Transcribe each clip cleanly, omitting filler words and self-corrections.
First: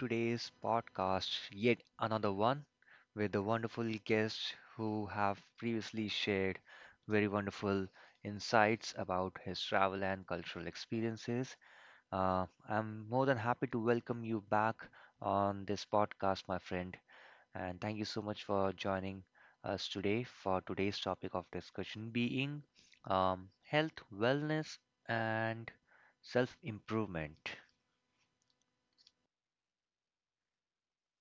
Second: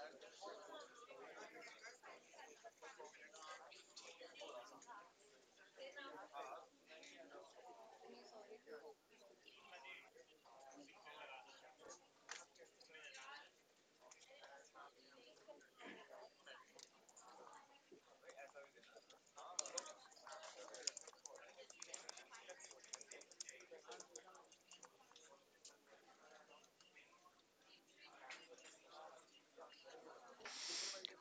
today's podcast, yet another one with the wonderful guests who have previously shared very wonderful insights about his travel and cultural experiences. I'm more than happy to welcome you back on this podcast, my friend, and thank you so much for joining us today for today's topic of discussion being health, wellness, and self improvement.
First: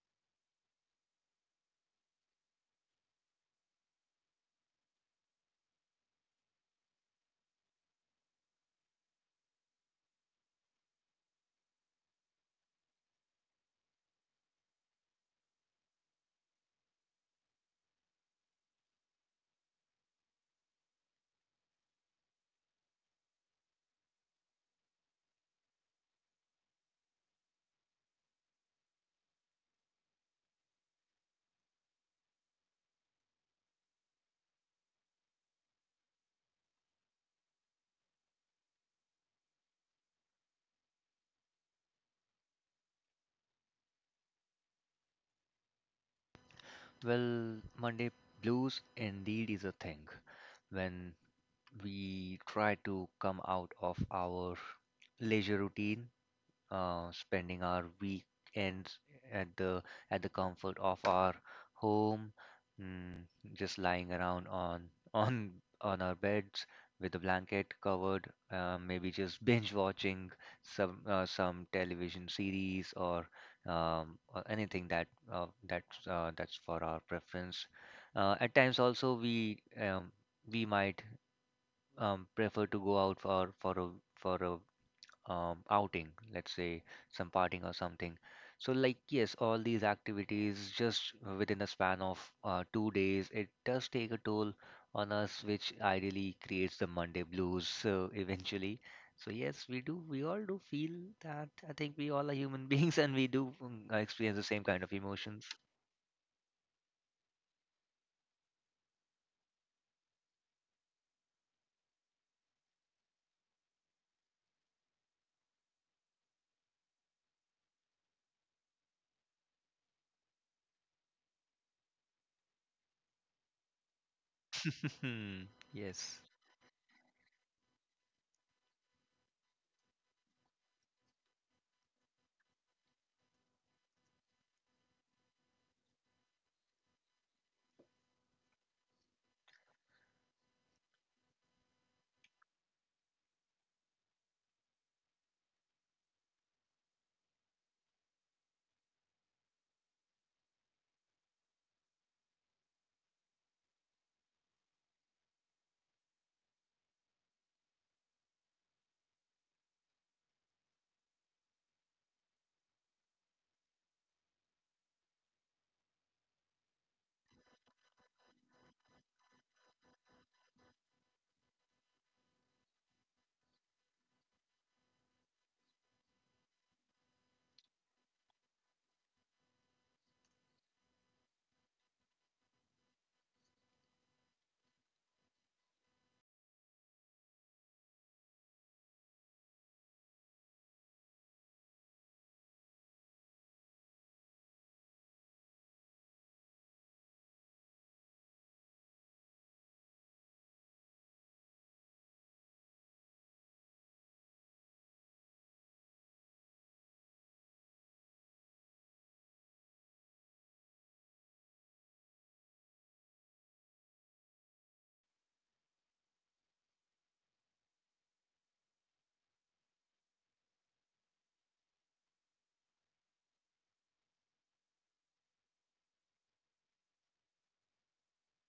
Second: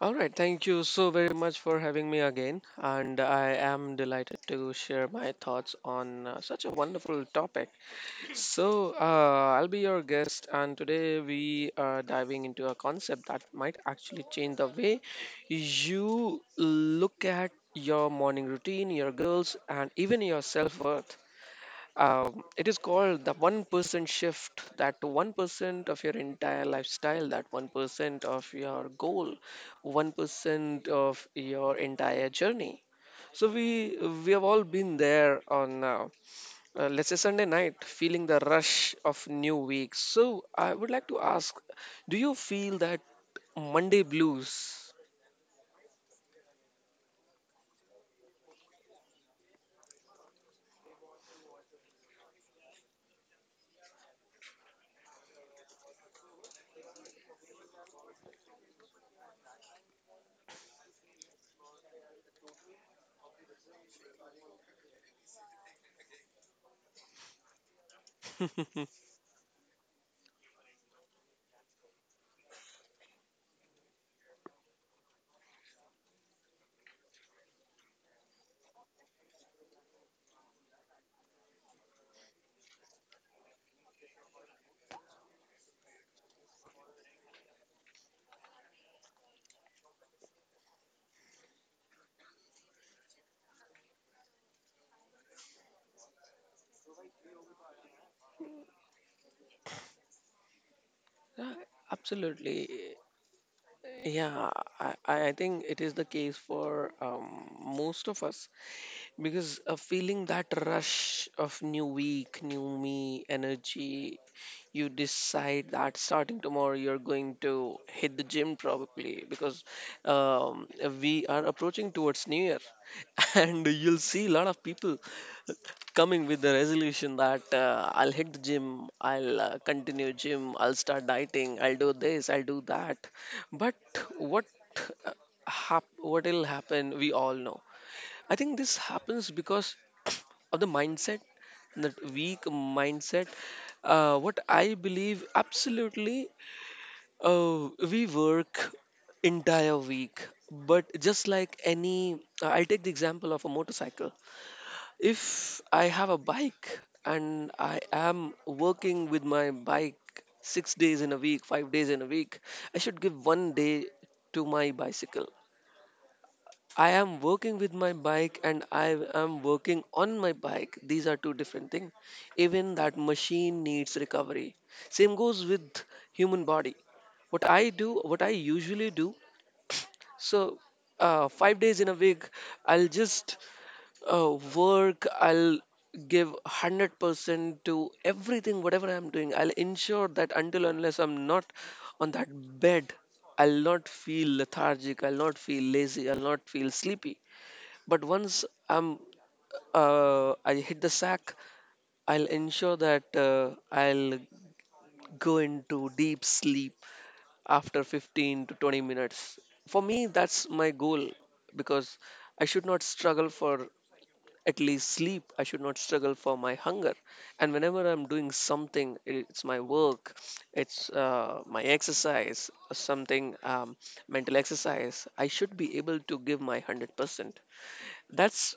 All right, thank you so very much for having me again, and I am delighted to share my thoughts on such a wonderful topic. I'll be your guest, and today we are diving into a concept that might actually change the way you look at your morning routine, your goals, and even your self worth. It is called the 1% shift, that 1% of your entire lifestyle, that 1% of your goal, 1% of your entire journey. So we have all been there on let's say Sunday night, feeling the rush of new week. So I would like to ask, do you feel that Monday blues? Well, Monday blues indeed is a thing. When we try to come out of our leisure routine, spending our weekends at the comfort of our home, mm, just lying around on on on our beds with a blanket covered, maybe just binge watching some television series, or anything that's for our preference. At times also, we might prefer to go out for a outing, let's say some partying or something. So, like, yes, all these activities, just within a span of 2 days, it does take a toll on us, which ideally creates the Monday blues, eventually. So, yes, we do, we all do feel Yeah, that. I think we all are human absolutely. beings, and we do experience Yeah, the same kind I, of I I emotions. think it is the case for most of us, because feeling that rush of new week, new me energy, you decide that starting tomorrow you're going to hit the gym, probably because um, we are approaching towards New Year, and you'll see a lot of people coming Yes. with the resolution that I'll hit the gym, I'll continue gym, I'll start dieting, I'll do this, I'll do that. But what uh, what will happen? We all know. I think this happens because of the mindset, that weak mindset. What I believe absolutely, we work entire week, but just like I'll take the example of a motorcycle. If I have a bike and I am working with my bike six days in a week, five days in a week, I should give one day to my bicycle. I am working with my bike and I am working on my bike. These are two different things. Even that machine needs recovery. Same goes with human body. What I do, what I usually do, so five days in a week, I'll just work. I'll give 100% to everything, whatever I'm doing. I'll ensure that until unless I'm not on that bed, I'll not feel lethargic. I'll not feel lazy. I'll not feel sleepy, but once I hit the sack, I'll ensure that I'll go into deep sleep after 15 to 20 minutes. For me, that's my goal, because I should not struggle for at least sleep. I should not struggle for my hunger. And whenever I'm doing something, it's my work, it's my exercise, something mental exercise, I should be able to give my 100%. That's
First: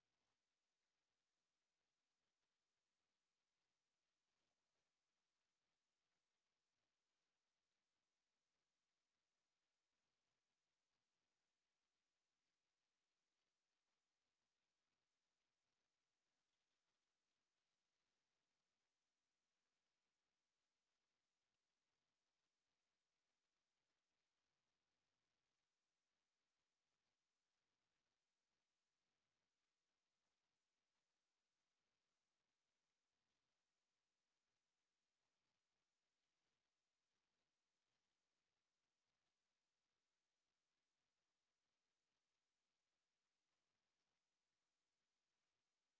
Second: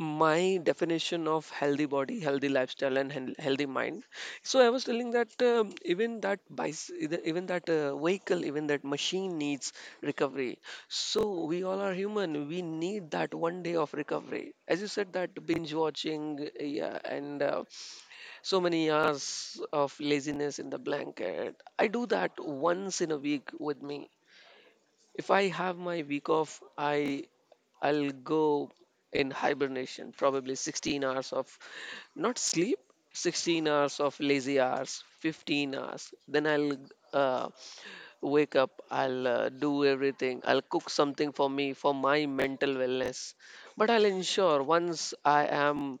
my definition of healthy body, healthy lifestyle and healthy mind. So I was telling that even that even that vehicle, even that machine needs recovery. So we all are human, we need that one day of recovery, as you said, that binge watching, yeah, and so many hours of laziness in the blanket. I do that once in a week. With me, if I have my week off, I'll go in hibernation, probably 16 hours of not sleep, 16 hours of lazy hours, 15 hours. Then I'll uh, wake up, I'll do everything, I'll cook something for me, for my mental wellness. But I'll ensure once I am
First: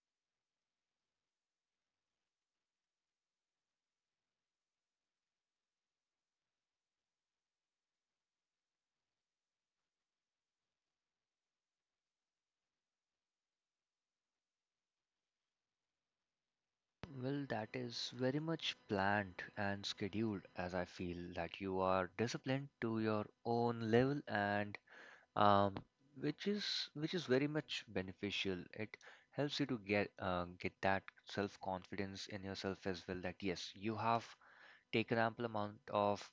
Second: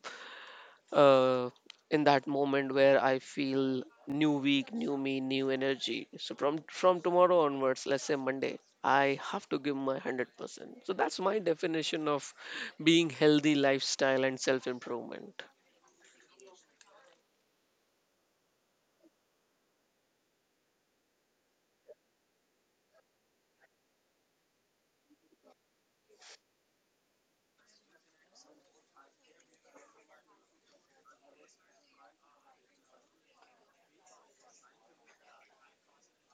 uh, in that moment where I feel new week, new me, new energy. So from tomorrow onwards, let's say Monday, I have to give my 100%. So that's my definition of being healthy lifestyle and self improvement. Well, that is very much planned and scheduled, as I feel that you are disciplined to your own level, and um, which is very much beneficial. It helps you to get that self-confidence in yourself as well. That, yes, you have taken ample amount of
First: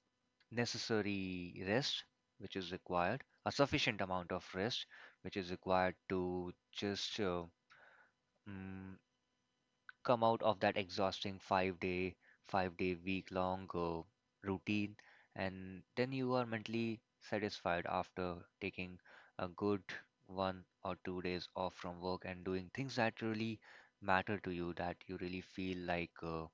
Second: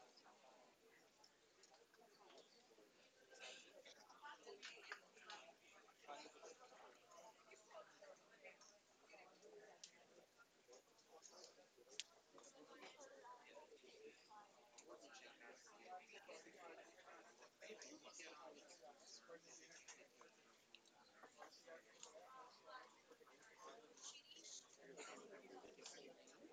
necessary rest, which is required, a sufficient amount of rest, which is required to just mm, come out of that exhausting 5 day, 5 day, week long routine, and then you are mentally satisfied after taking a good 1 or 2 days off from work and doing things that really matter to you, that you really feel like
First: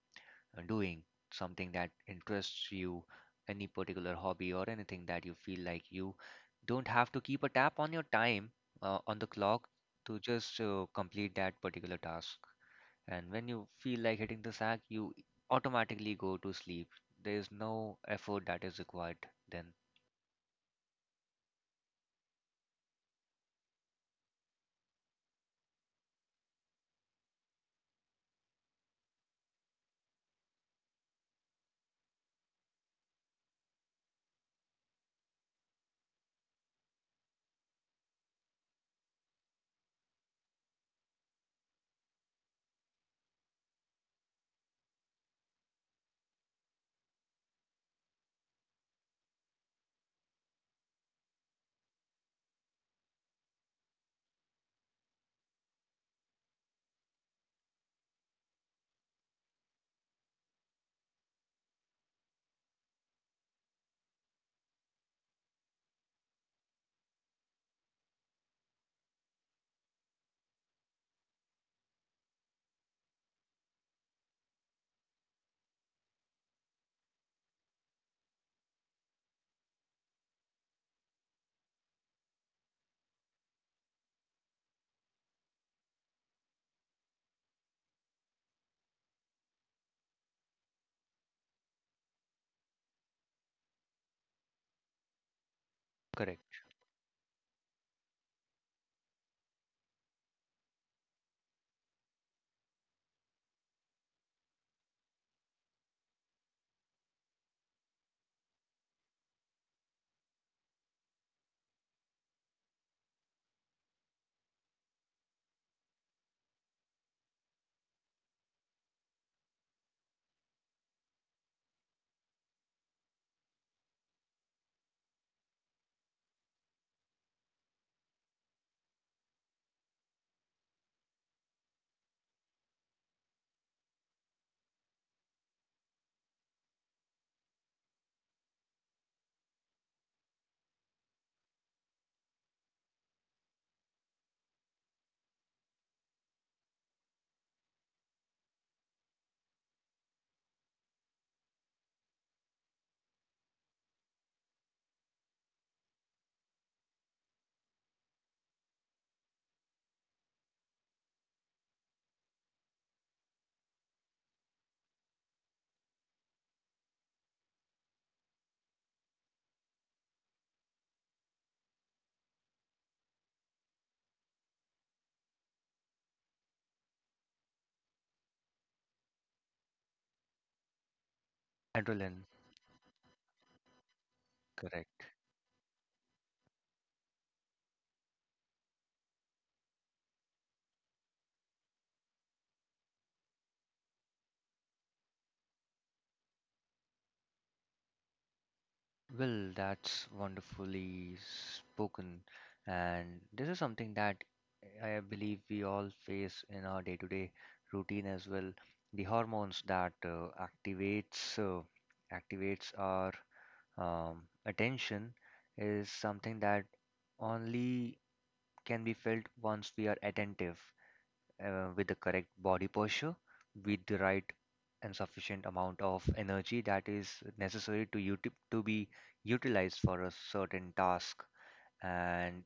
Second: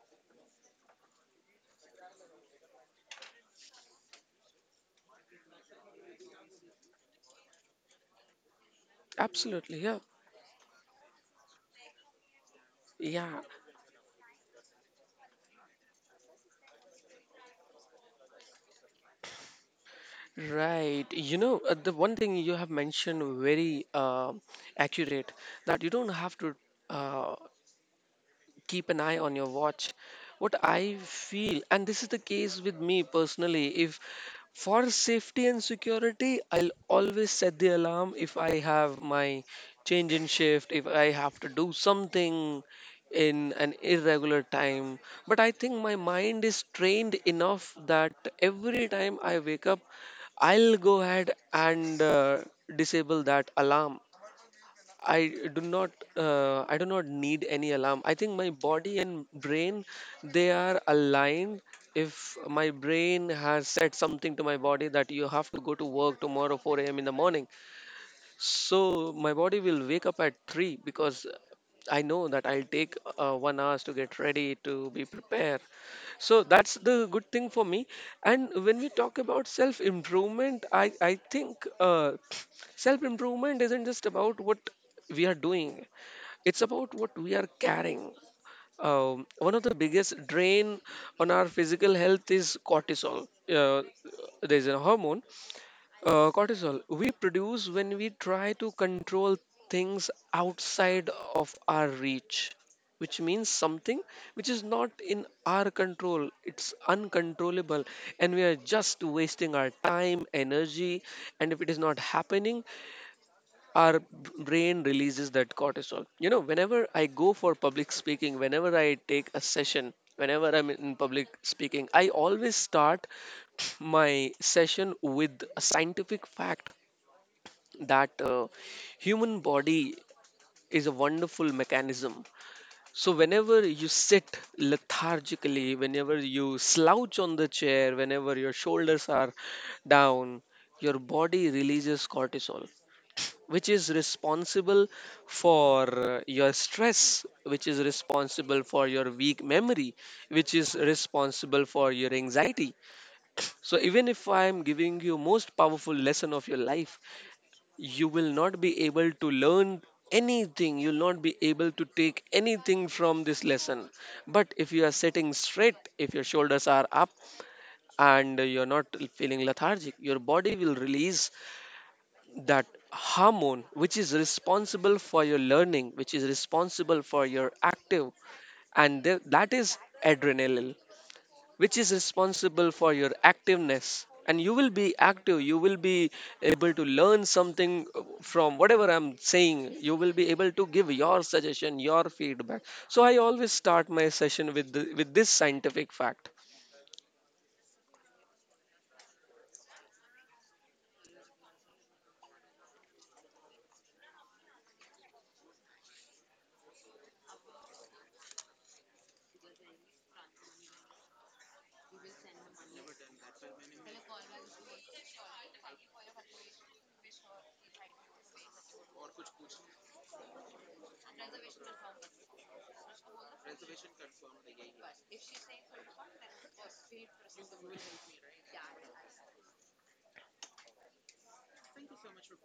doing something that interests you, any particular hobby or anything that you feel like you don't have to keep a tap on your time, on the clock, Absolutely, yeah, to just complete that particular task. And yeah, when you feel like hitting the sack, you automatically go to sleep. There is no effort that is required then. right. You know, the one thing you have mentioned very accurate, that you don't have to. Uh, Keep an eye on your watch. What I feel, and this is the case with me personally, if for safety and security I'll always set the alarm, if I have my change in shift, if I have to do something in an irregular time, but I think my mind is trained enough that every time I wake up I'll go ahead and disable that alarm. I do not I do not need any alarm. I think my body and brain, they are aligned. If my brain has said something to my body that you have to go to work tomorrow 4 a.m. in the morning, so my body will wake up at 3, because I know that I'll take 1 hours to get ready to be prepared. So that's the good thing for me. And when we talk about self improvement, I think self improvement isn't just about what we are doing, it's about what we are carrying. One of the biggest drain on our physical health is cortisol. There's a hormone, Correct. cortisol, we produce when we try to control things outside of our reach, which means something which is not in our control. It's uncontrollable, and we are just wasting our time, energy, and if it is not happening, our b- brain releases that cortisol. You know, whenever I go for public speaking, whenever I take a session, whenever I'm in public speaking, I always start my session with a scientific fact that human body is a wonderful mechanism. So whenever you sit lethargically, whenever you slouch on the chair, whenever your shoulders are down, your body releases cortisol, which is responsible for your stress, which is responsible for your weak memory, which is responsible for your anxiety. So even if I am giving you most powerful lesson of your life, you will not be able to learn anything, you'll not be able to take anything from this lesson. But if you are sitting straight, if your shoulders are up and you're not feeling lethargic, your body will release that hormone which is responsible for your learning, which is responsible for your active, and that is adrenaline, which is Adrenaline. responsible for your activeness, and you will be Correct. active, you will be able to learn something from whatever I'm saying, you will be able to give your suggestion, your feedback. So I always start my session with with this scientific fact. Well, that's wonderfully spoken. And this is something that I believe we all face in our day-to-day routine as well. The hormones that activates our attention is something that only can be felt once we are attentive, with the correct body posture, with the right and sufficient amount of energy that is necessary to be utilized for a certain task. And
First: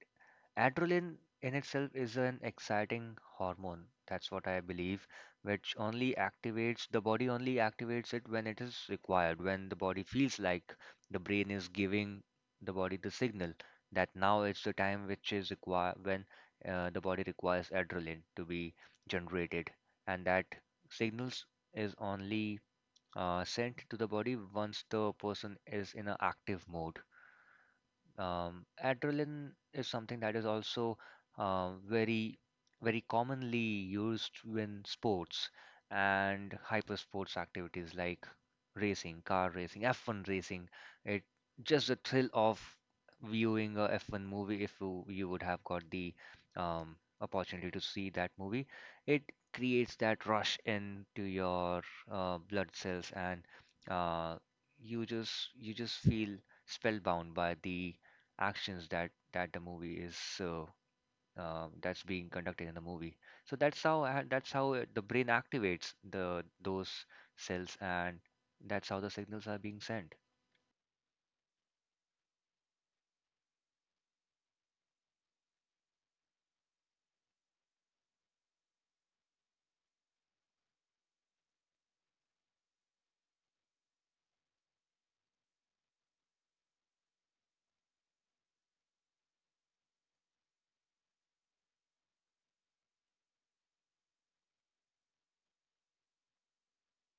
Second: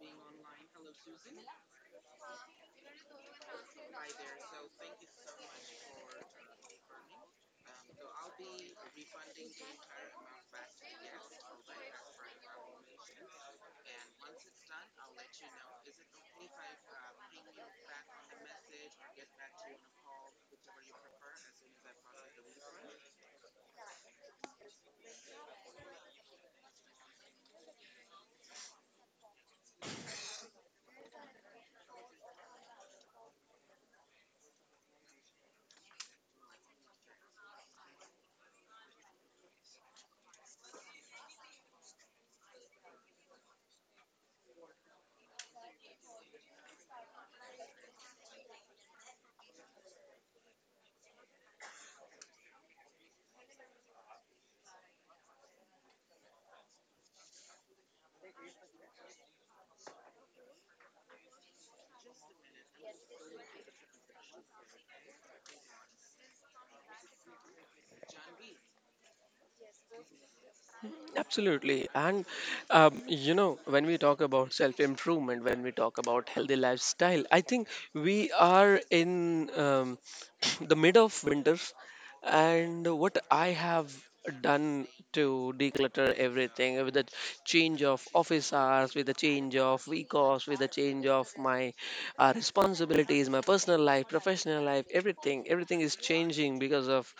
adrenaline in itself is an exciting hormone. That's what I believe, which only activates the body, only activates it when it is required, when the body feels like the brain is giving the body the signal that now it's the time which is required, when the body requires adrenaline to be generated, and that signals is only sent to the body once the person is in an active mode. Adrenaline is something that is also, very, very commonly used in sports and hyper sports activities like racing, car racing, F1 racing. It just the thrill of viewing a F1 movie, if you would have got the opportunity to see that movie. It creates that rush into your blood cells, and uh, you just feel spellbound by the actions that the movie is that's being conducted in the movie. So that's how the brain activates the those cells, and that's how the signals are being sent. Absolutely. And, you know, when we talk about self improvement, when we talk about healthy lifestyle, I think we are in the mid of winter, and what I have done to declutter everything, with the change of office hours, with the change of week offs, with the change of my responsibilities, my personal life, professional life, everything, everything is changing because of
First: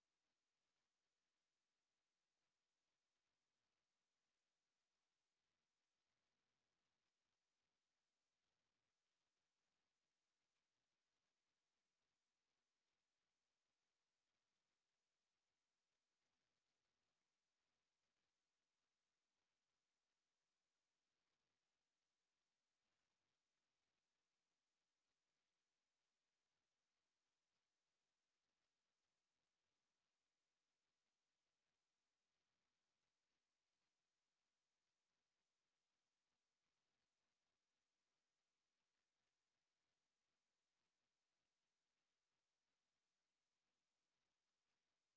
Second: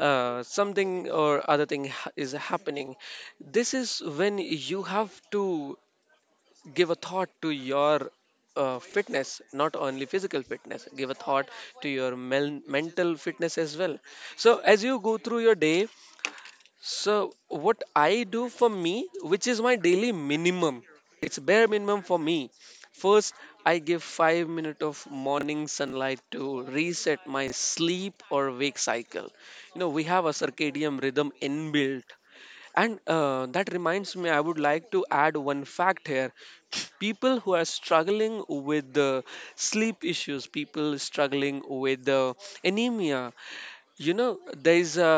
something or other thing is happening. This is when you have to give a thought to your fitness, not only physical fitness, give a thought to your mental fitness as well. So as you go through your day, so what I do for me, which is my daily minimum, it's bare minimum for me, first I give 5 minutes of morning sunlight to reset my sleep or wake cycle. You know, we have a circadian rhythm inbuilt, and that reminds me, I would like to add one fact here. People who are struggling with the sleep issues, people struggling with the anemia, you know,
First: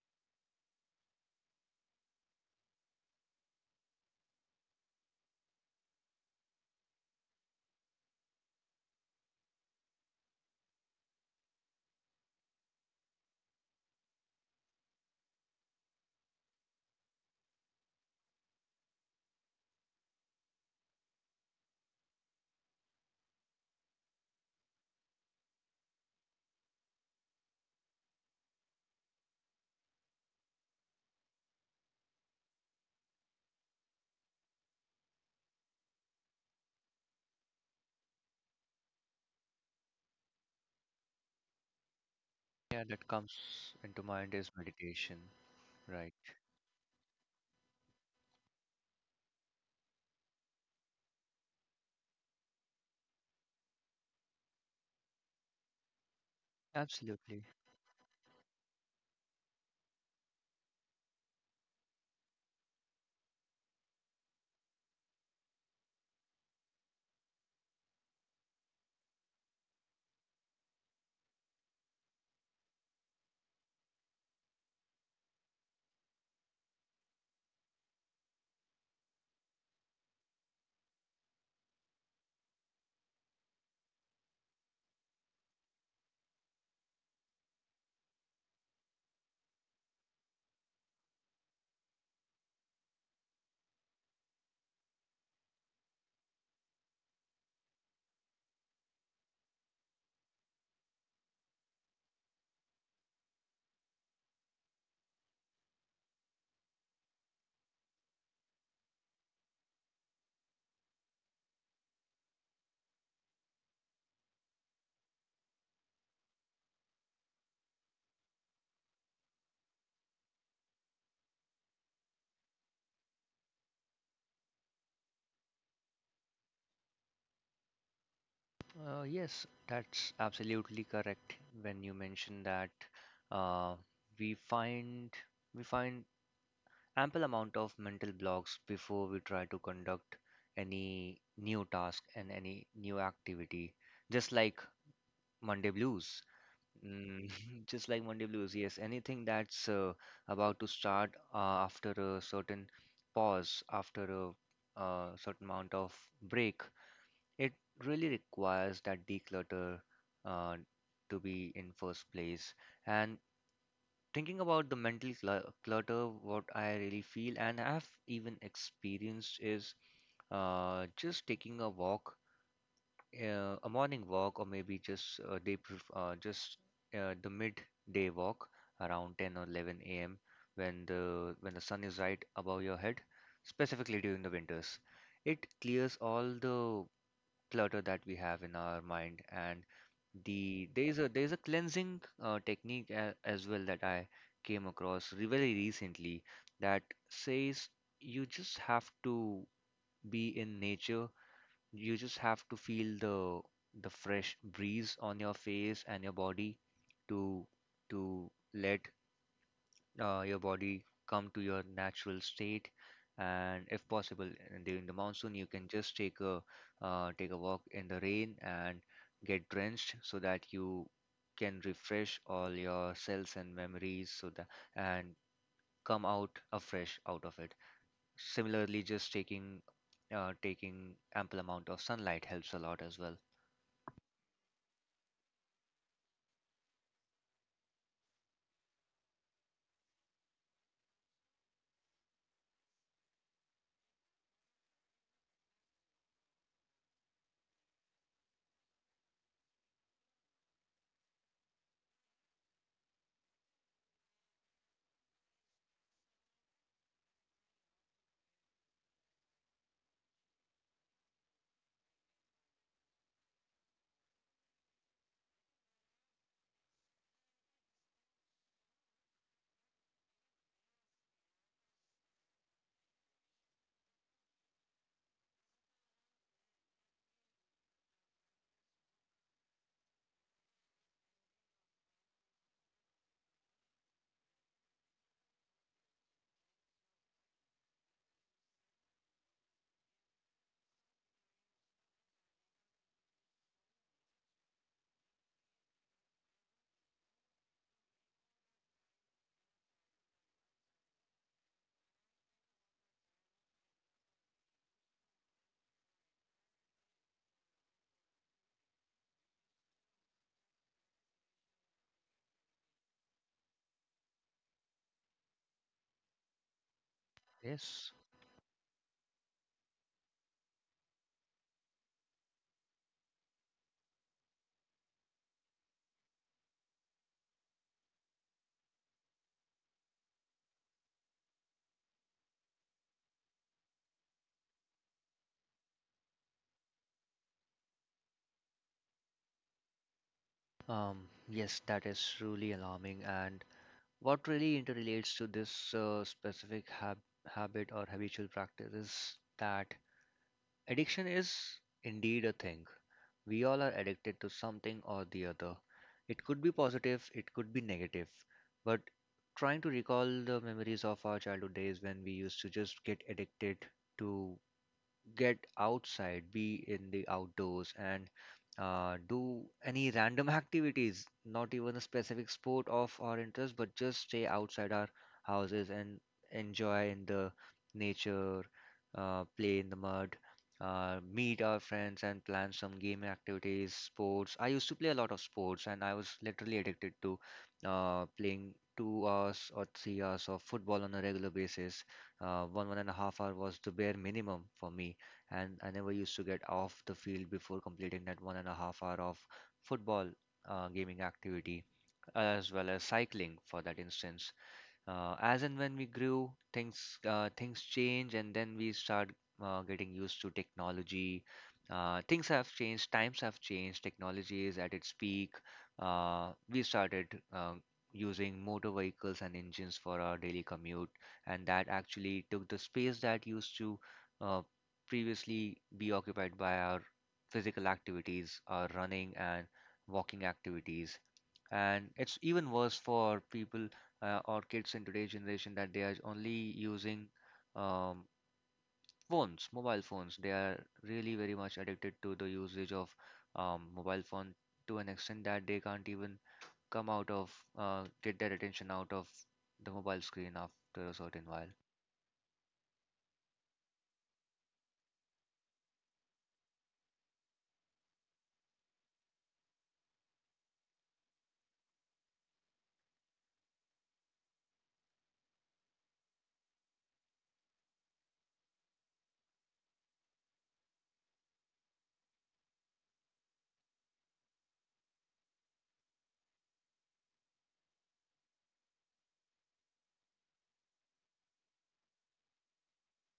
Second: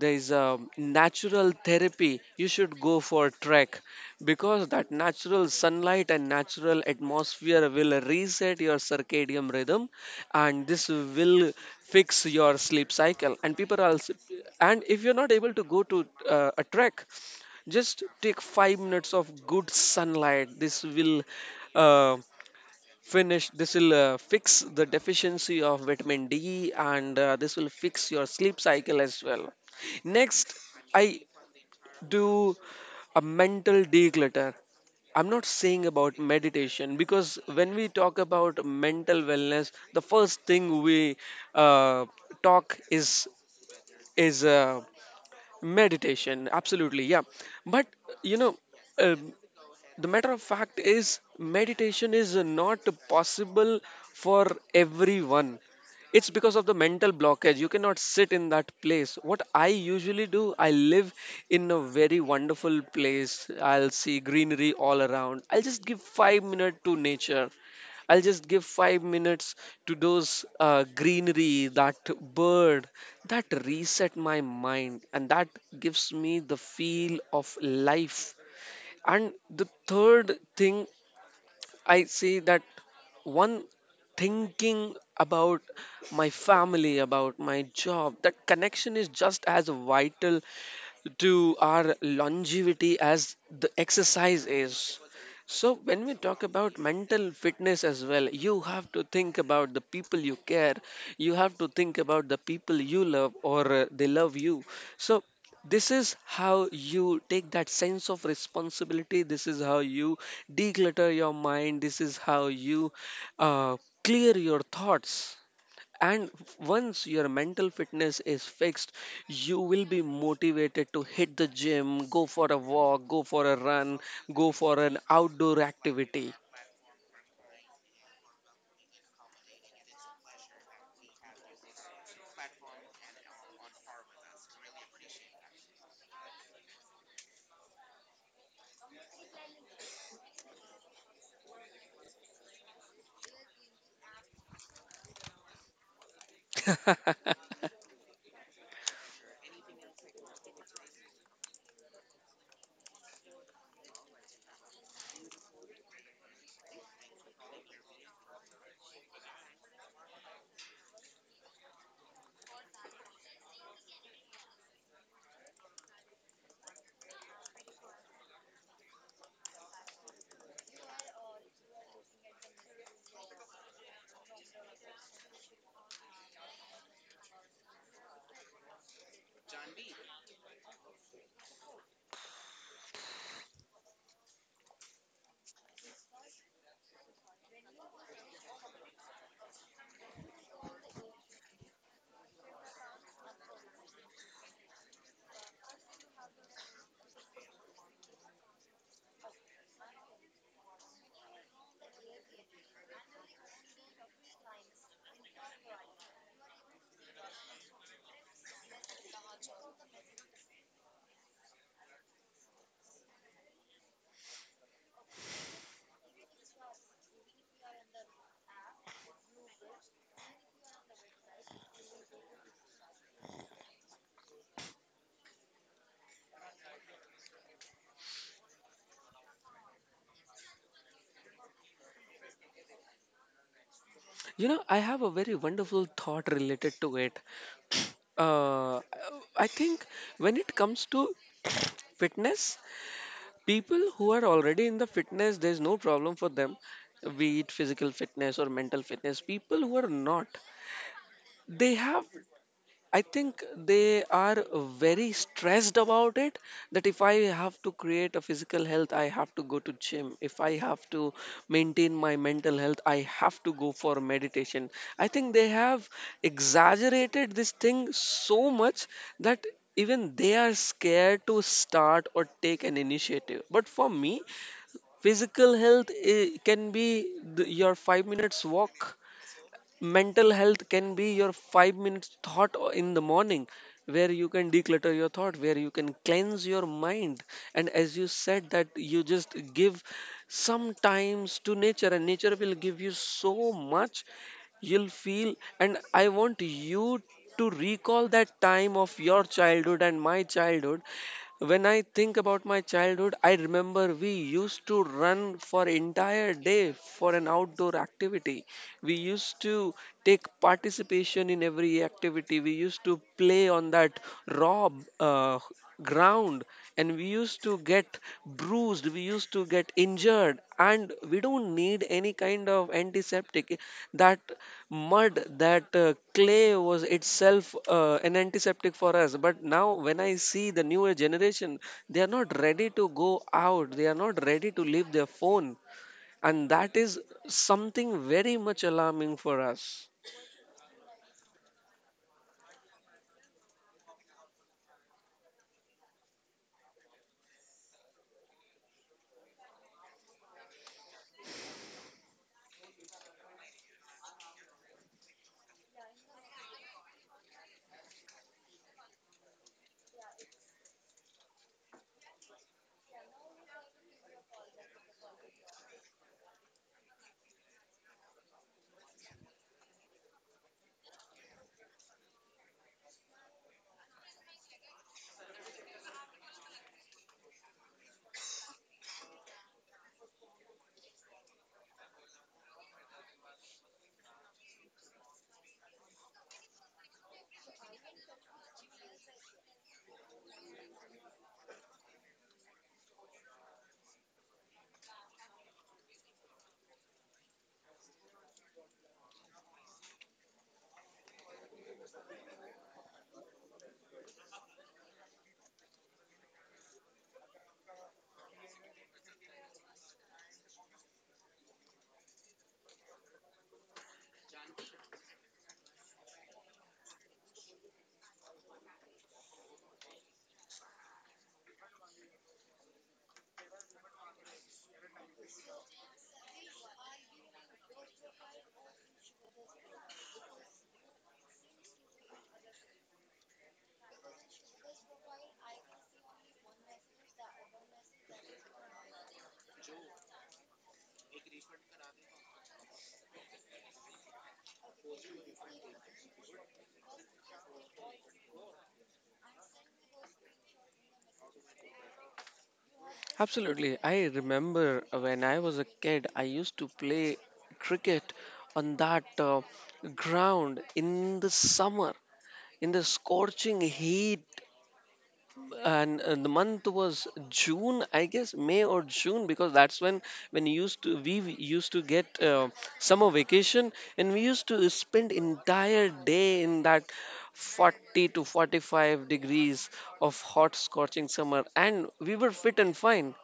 there is a natural therapy, you should go for a trek, because that natural sunlight and natural atmosphere will reset your circadian rhythm, and this will fix your sleep cycle. And people are also, and if you're not able to go to a trek, just take 5 minutes of good sunlight. This will uh, fix the deficiency of vitamin D, and this will fix your sleep cycle as well. Next, I do a mental declutter. I'm not saying about meditation, because when we talk about mental wellness, the first thing we uh, talk Yeah, that is comes into mind, is is uh, meditation, right? meditation. Absolutely, yeah. But you know, um, the matter of fact is meditation is not possible for everyone. It's because of the mental Absolutely. blockage, you cannot sit in that place. What I usually do, I live in a very wonderful place, I'll see greenery all around, I'll just give 5 minutes to nature. I'll just give 5 minutes to those greenery, that bird, that reset my mind, and that gives me the feel of life. And the third thing I see, that one, thinking about my family, about my job, that connection is just as vital to our longevity as the exercise is. So when we talk about mental fitness as well, you have to think about the people you care, you have to think about the people you love, or they love you. So, this is how you take that sense of responsibility. This is how you declutter your mind. This is how you uh, clear your thoughts, and once your mental fitness is fixed, you will be motivated to hit the gym, go for a walk, go for a run, go for an outdoor activity. Yes, that's absolutely correct when you mention that uh, we find we find ample amount of mental blocks before we try to conduct any new task and any new activity, just like Monday blues. Mm, just like Monday blues, yes, anything that's about to start after a certain pause, after a certain amount of break, it really requires that declutter, uh, to be in first place. And thinking about the mental clutter, what I really feel and have even experienced is, just taking a walk, a morning walk, or maybe just a day, just the midday walk, around 10 or 11 a.m. when the sun is right above your head, specifically during the winters. It clears all the clutter that we have in our mind, and there's a cleansing technique, as well, that I came across, very recently, that says you just have to be in nature, you just have to feel the fresh breeze on your face and your body, to to let your body come to your natural state. And if possible, during the monsoon, you can just take a walk in the rain and get drenched, so that you can refresh all your cells and memories, so that and come out afresh out of it. Similarly, just taking ample amount of sunlight helps a lot as well. You know, I have a very wonderful thought related to it. uh, I think when it comes to fitness, people who are already in the fitness, there's no problem for them, be it physical fitness or mental fitness. People who are not, they have, I think, they are very stressed about it, that if I have to create a physical health, I have to go to gym. If I have to maintain my mental health, I have to go for meditation. I think they have exaggerated this thing so much that even they are scared to start or take an initiative. But for me, physical health can be the, your 5-minute walk, mental health can be your 5 minutes thought in the morning, where you can declutter your thought, where you can cleanse your mind. And as you said, that you just give some times to nature and nature will give you so much. You'll feel, and I want you to recall that time of your childhood and my childhood. When I think about my childhood, I remember we used to run for entire day for an outdoor activity. We used to take participation in every activity. We used to play on that raw, uh, ground, and we used to Yes. get bruised, we used to get injured, and we don't need any kind of antiseptic. That mud, that clay was itself an antiseptic for us. But now when I see the newer generation, they are not ready to go out, they are not ready to leave their phone, and that is something very much alarming for us. um yes, that is truly alarming. And what really interrelates to this specific habit, or habitual practice, is that addiction is indeed a thing. We all are addicted to something or the other. It could be positive, it could be negative, but trying to recall the memories of our childhood days, when we used to just get addicted to get outside, be in the outdoors, and do any random activities, not even a specific sport of our interest, but just stay outside our houses and enjoy in the nature, play in the mud, meet our friends and plan some game activities, sports. I used to play a lot of sports, and I was literally addicted to playing 2 hours or 3 hours of football on a regular basis. 1.5 hour was the bare minimum for me, and I never used to get off the field before completing that 1.5 hour of football gaming activity, as well as cycling for that instance. As and when we grew, things change, and then we start getting used to technology. Things have changed, times have changed, technology is at its peak. We started uh, using motor vehicles and engines for our daily commute, and that actually took the space that used to uh, previously be occupied by our physical activities, our running and walking activities. And it's even worse for people, or kids, in today's generation, that they are only using, um, phones, mobile phones. They are really very much addicted to the usage of mobile phone, to an extent that they can't even come out of, get their attention out of the mobile screen after a certain while. Absolutely. I remember when I was a kid, I used to play cricket on that ground in the summer, in the scorching heat, and the month was June, I guess, May or June, because that's when you used to we w- used to get summer vacation, and we used to spend entire day in that 40 to 45 degrees of hot scorching summer, and we were fit and fine.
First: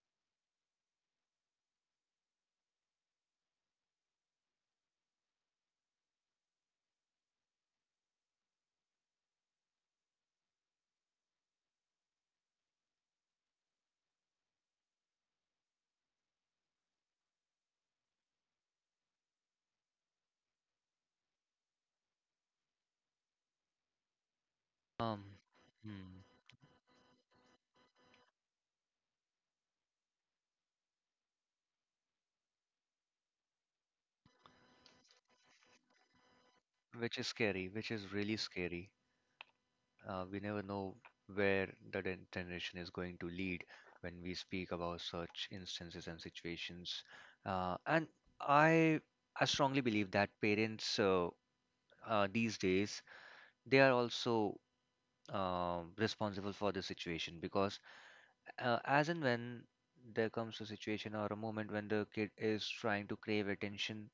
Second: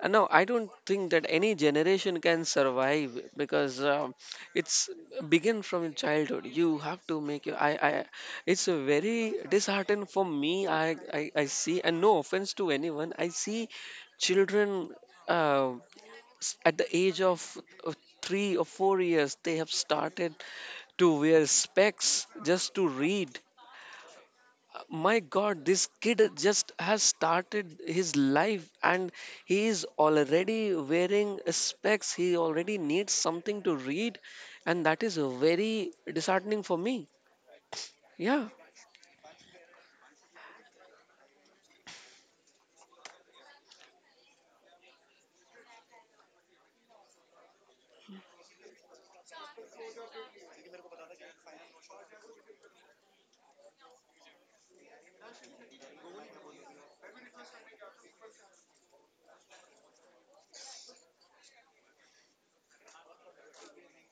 No, I don't think that any generation can survive, because it's begin from childhood. You have to make your. I. It's a very disheartened for me. I see, and no offense to anyone. I see children, uh, at the age of uh, 3 or 4 years, they have started to wear specs just to read. uh, um, my god, this kid hmm, just has started his life and he is already wearing specs, he already needs something to read, and that is very disheartening for me. which is scary, which is really Yeah, scary. We never know where the generation is going to lead when we speak about such instances and situations. And I, I strongly believe that parents, these days, they are also responsible for the situation, because as and when there comes a situation or a moment when the kid is trying to crave attention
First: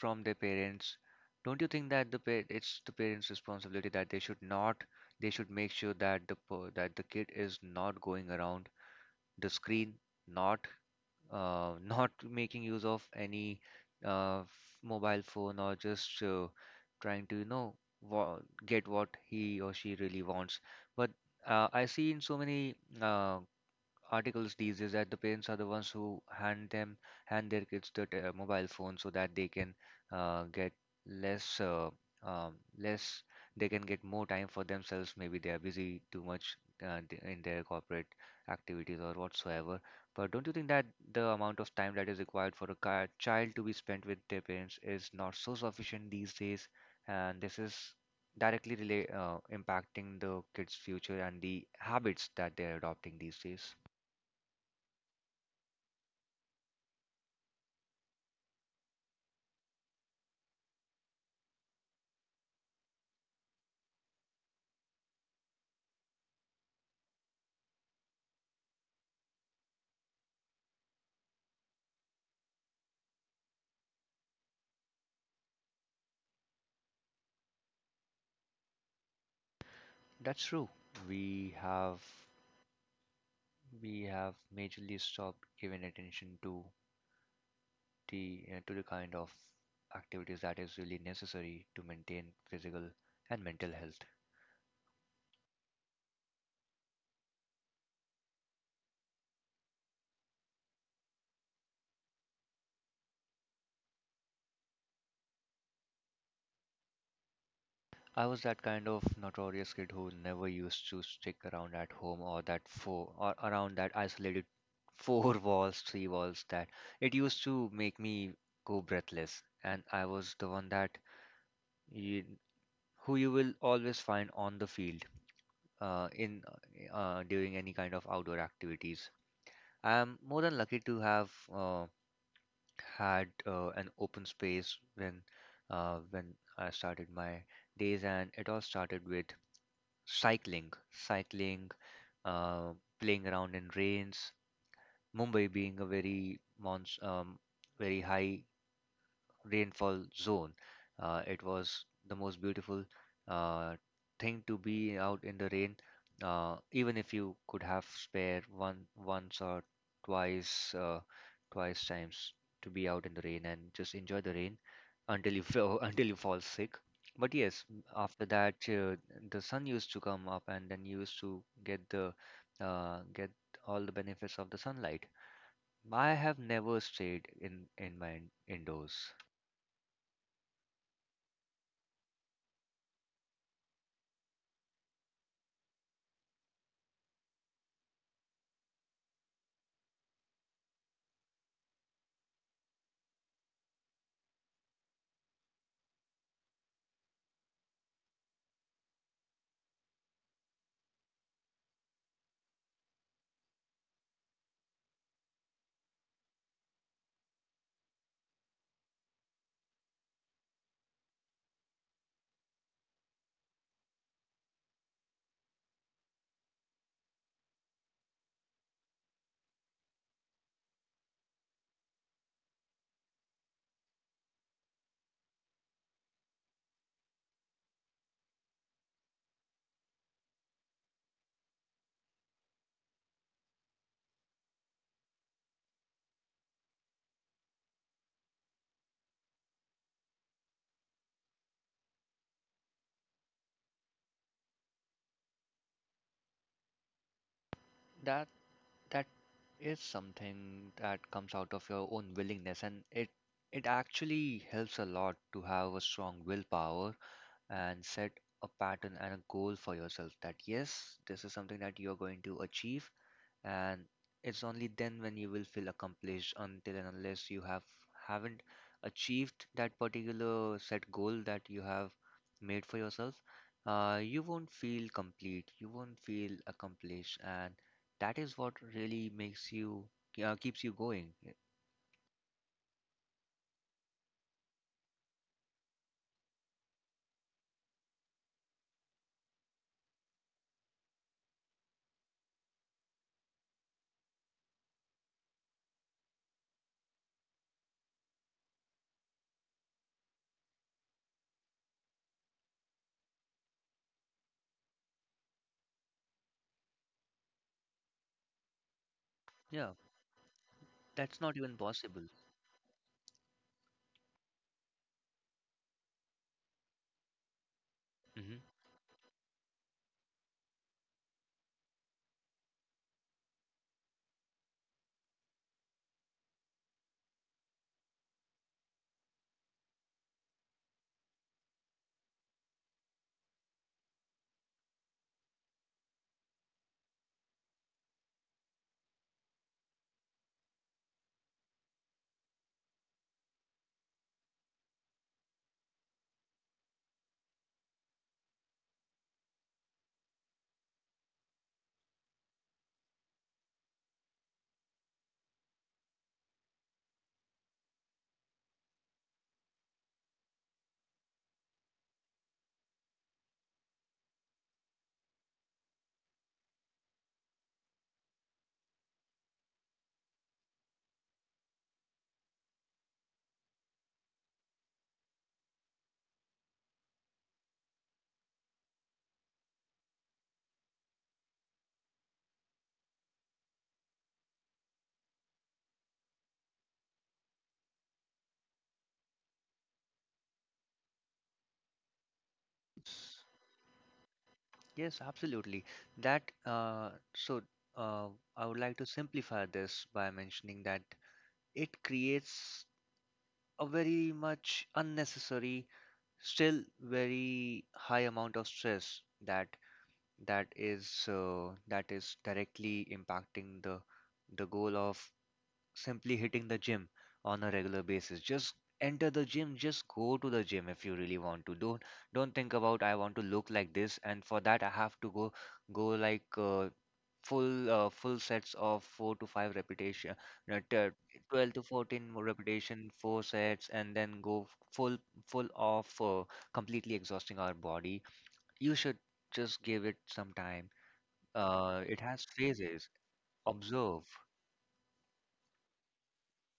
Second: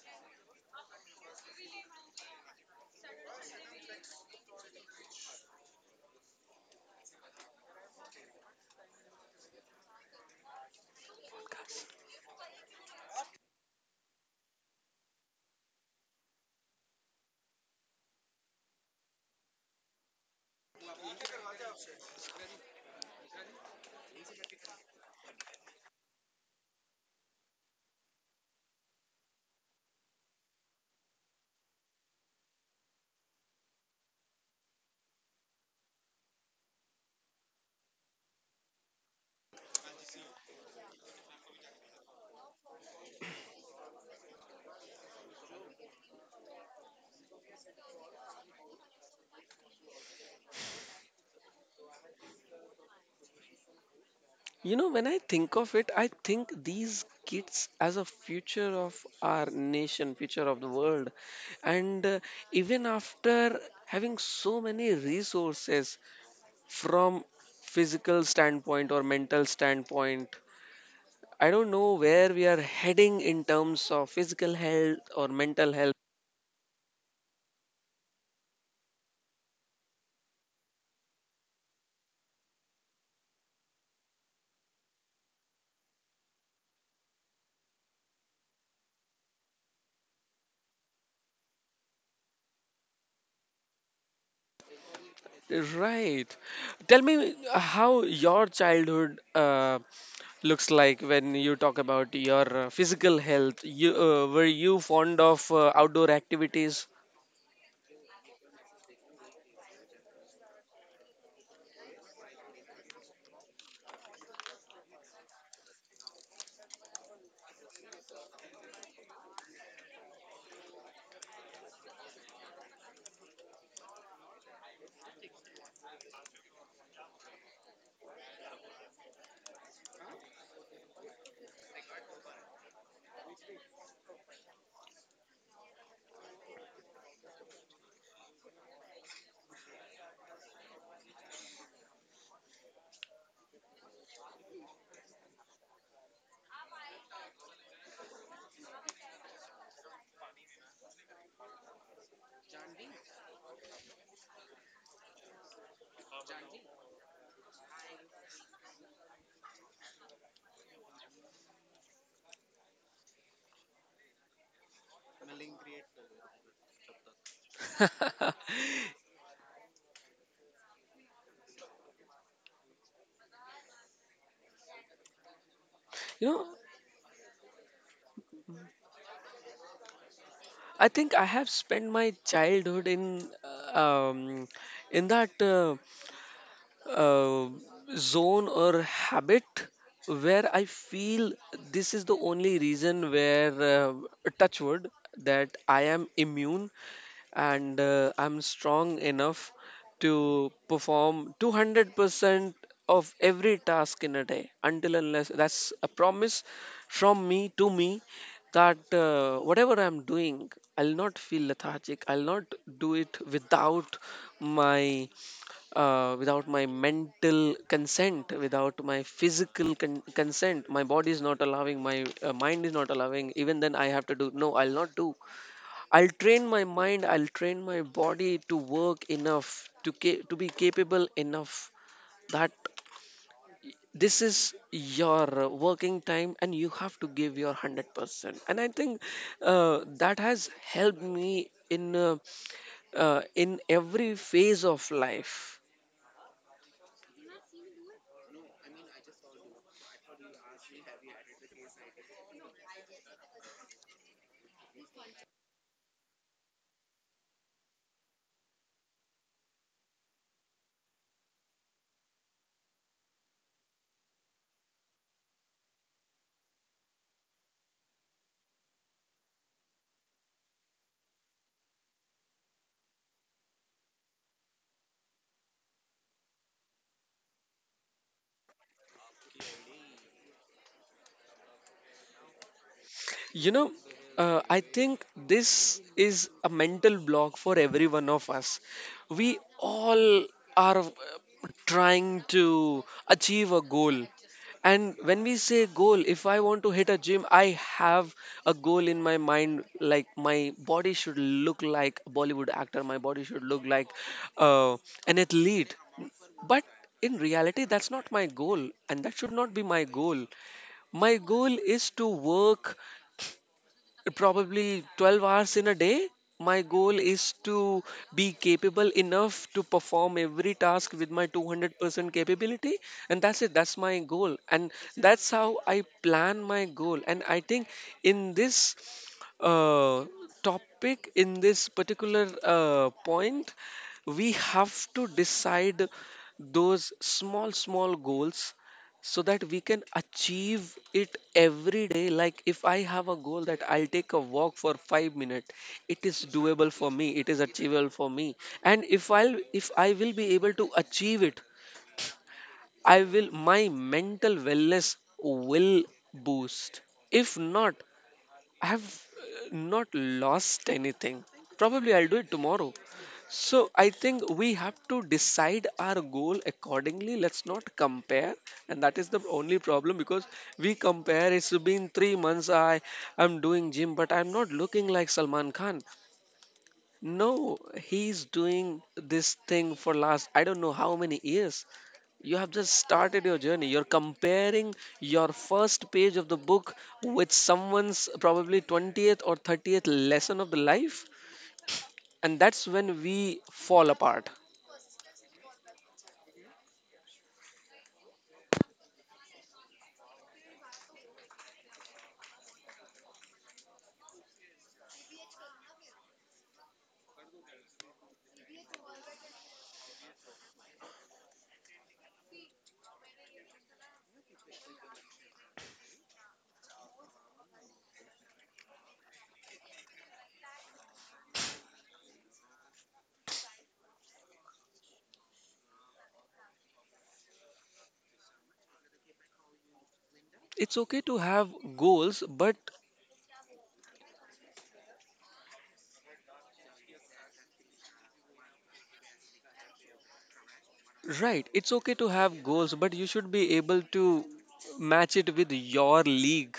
from their parents, don't you think that it's the parents responsibility that they should not, they should make sure that that the kid is not going around the screen, not not making use of any uh, f- mobile phone, or just trying to, wa- get what he or she really wants. But I see in so many uh, articles these days that the parents are the ones who hand their kids mobile phone, so that they can get less, less, they can get more time for themselves. Maybe they are busy too much, in their corporate activities or whatsoever. But don't you think that the amount of time that is required for a child to be spent with their parents is not so sufficient these days, and this is directly relate impacting the kids' future and the habits that they're adopting these days? you know, when I think of it, I think these kids as a future of our nation, future of the world, and even after having so many resources from physical standpoint or mental standpoint, I don't know where we are heading in terms of physical health or mental health. That's true. We have we have majorly stopped giving attention to the kind of activities that is really necessary to maintain physical and mental health. Right. Tell me how your childhood looks like when you talk about your physical health. You were you fond of outdoor activities? I was that kind of notorious kid who never used to stick around at home, or that four or around that isolated four walls, three walls, that it used to make me go breathless. And I was the one you, who you will always find on the field, in during any kind of outdoor activities. I'm more than lucky to have had an open space when I started my days, and it all started with cycling, uh, playing around in rains. Mumbai being a very mons very high rainfall zone. It was the most beautiful uh, thing to be out in the rain, even if you could have spare one once or twice uh, twice times to be out in the rain and just enjoy the rain until you fall, until you fall sick. But yes, after You that, the sun used to come up, and then you used to get the get all the benefits of the sunlight. I have know, never stayed indoors. I think I have spent my childhood um, in that. Uh, Zone or habit where I feel this is the only reason where, touch wood, that I am immune and I'm strong enough to perform 200% of every task in a day, until unless that's a promise from me to me, that whatever I'm doing, I'll not feel lethargic. I'll not do it without my without my mental consent, without my physical consent. My body is not allowing. My mind is not allowing. Even then, I have to do. No, I'll not do. I'll train my mind, I'll train my body to work enough to to be capable enough that this is your working time and you have to give your 100%. And I think that has helped me in uh, uh, in every phase of life. That is something that comes out of your own willingness, and it actually helps a lot to have a strong willpower and set a pattern and a goal for yourself that yes, this is something that you're going to achieve, and it's only then when you will feel accomplished. Until and unless you haven't achieved that particular set goal that you have made for yourself, you won't feel complete, you won't feel accomplished, and that is what really makes you keeps you going. You know, I think this is a mental block for every one of us. We all are trying to achieve a goal. And when we say goal, if I want to hit a gym, I have a goal in my mind, like my body should look like a Bollywood actor, my body should look like uh, an athlete. But in reality, that's not my goal, and that should not be Yeah, my goal. My that's not even goal is possible. to work probably 12 hours in a day. My goal is to be Hmm. capable enough to perform every task with my 200% capability, and that's it. That's my goal, and that's how I plan my goal. And I think in this uh, topic, in this particular point, we have to decide those small small goals so that we can achieve it every day. Like, if I have a goal that I'll take a walk for 5 minutes, it is doable for me, it is achievable for me. And if I will be able to achieve it, I will my mental wellness will boost. If not, I've not lost anything. Probably I'll do it tomorrow. So I think we have to decide our goal accordingly. Let's not compare, and that is the only problem, because we compare. It's been 3 months. I'm doing gym, but I'm not looking like Salman Khan. No, he's doing this thing for last I don't know how many years. You have just started your journey. You're comparing your first page of the book with someone's probably 20th or 30th lesson of the life, and that's when we fall apart. Yes, absolutely. That so uh, I would like to simplify this by mentioning that it creates a very much unnecessary, still very high amount of stress that that is directly impacting the goal of simply hitting the gym on a regular basis. Just enter the gym, just go to the gym if you really want to. Don't think about I want to look like this, and for that I have to go like full sets of 4 to 5 repetition, no, It's t- okay to 12 have to 14 goals, more but repetition, 4 sets and then go full full off completely exhausting our body. You should just give it some time. right, it's okay It to has have goals, phases. but you should be able Observe to match it with your league.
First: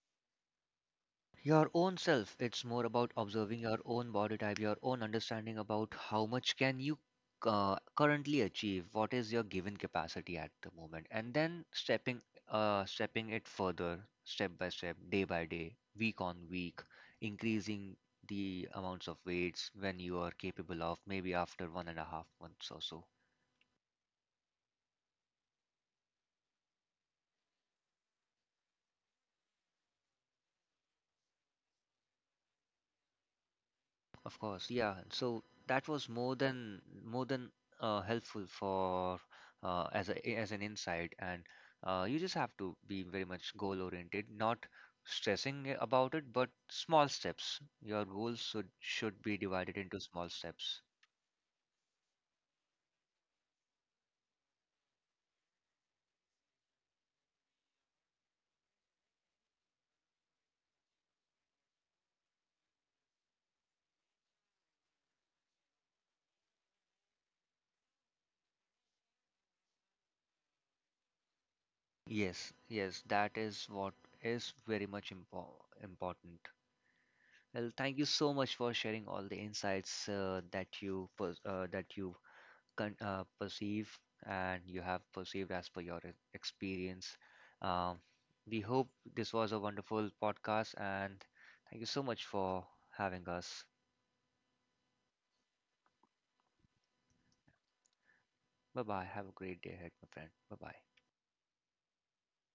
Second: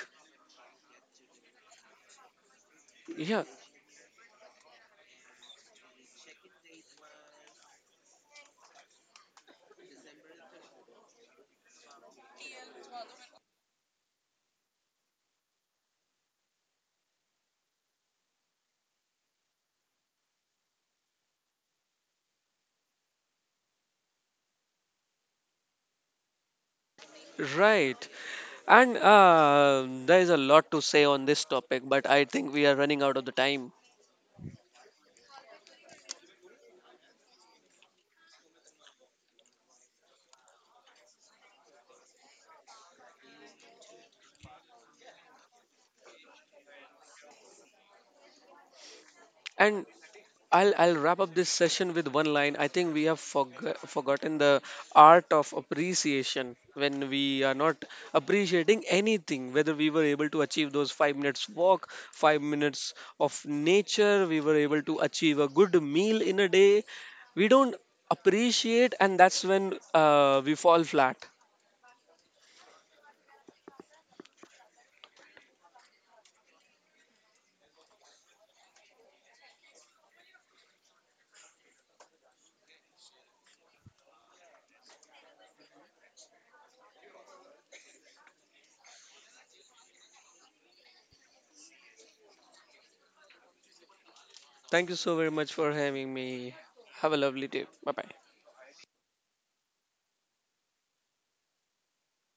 your own self. It's more about Yeah, observing your own body type, your own understanding about how much can you currently achieve, what is your given capacity at the moment, and then stepping it further, step by step, day by day, week on week, increasing the amounts of weights when you are capable of, maybe after 1.5 months or so. right. And there is a lot to say on this topic, but I think we are running out of the time. Of course, yeah. So that was more than helpful for as a as an insight, and you just have to be very much goal oriented, not about it, but small steps. Your goals should be divided And into small steps. I'll wrap up this session with one line. I think we have forgotten the art of appreciation when we are not appreciating anything, whether we were able to achieve those 5-minute walk, 5 minutes of nature, we were able to achieve a good meal in a day. We don't appreciate, and that's when we fall flat. Yes, yes, that is what is very much important. Well, thank you so much for sharing all the insights that you that you perceive and you have perceived as per your experience. Um, we hope this was a wonderful podcast, and thank you so much for having us. Thank you so very much for having me. Have a lovely day. Bye bye. Bye bye. Have a great day ahead, my friend. Bye bye.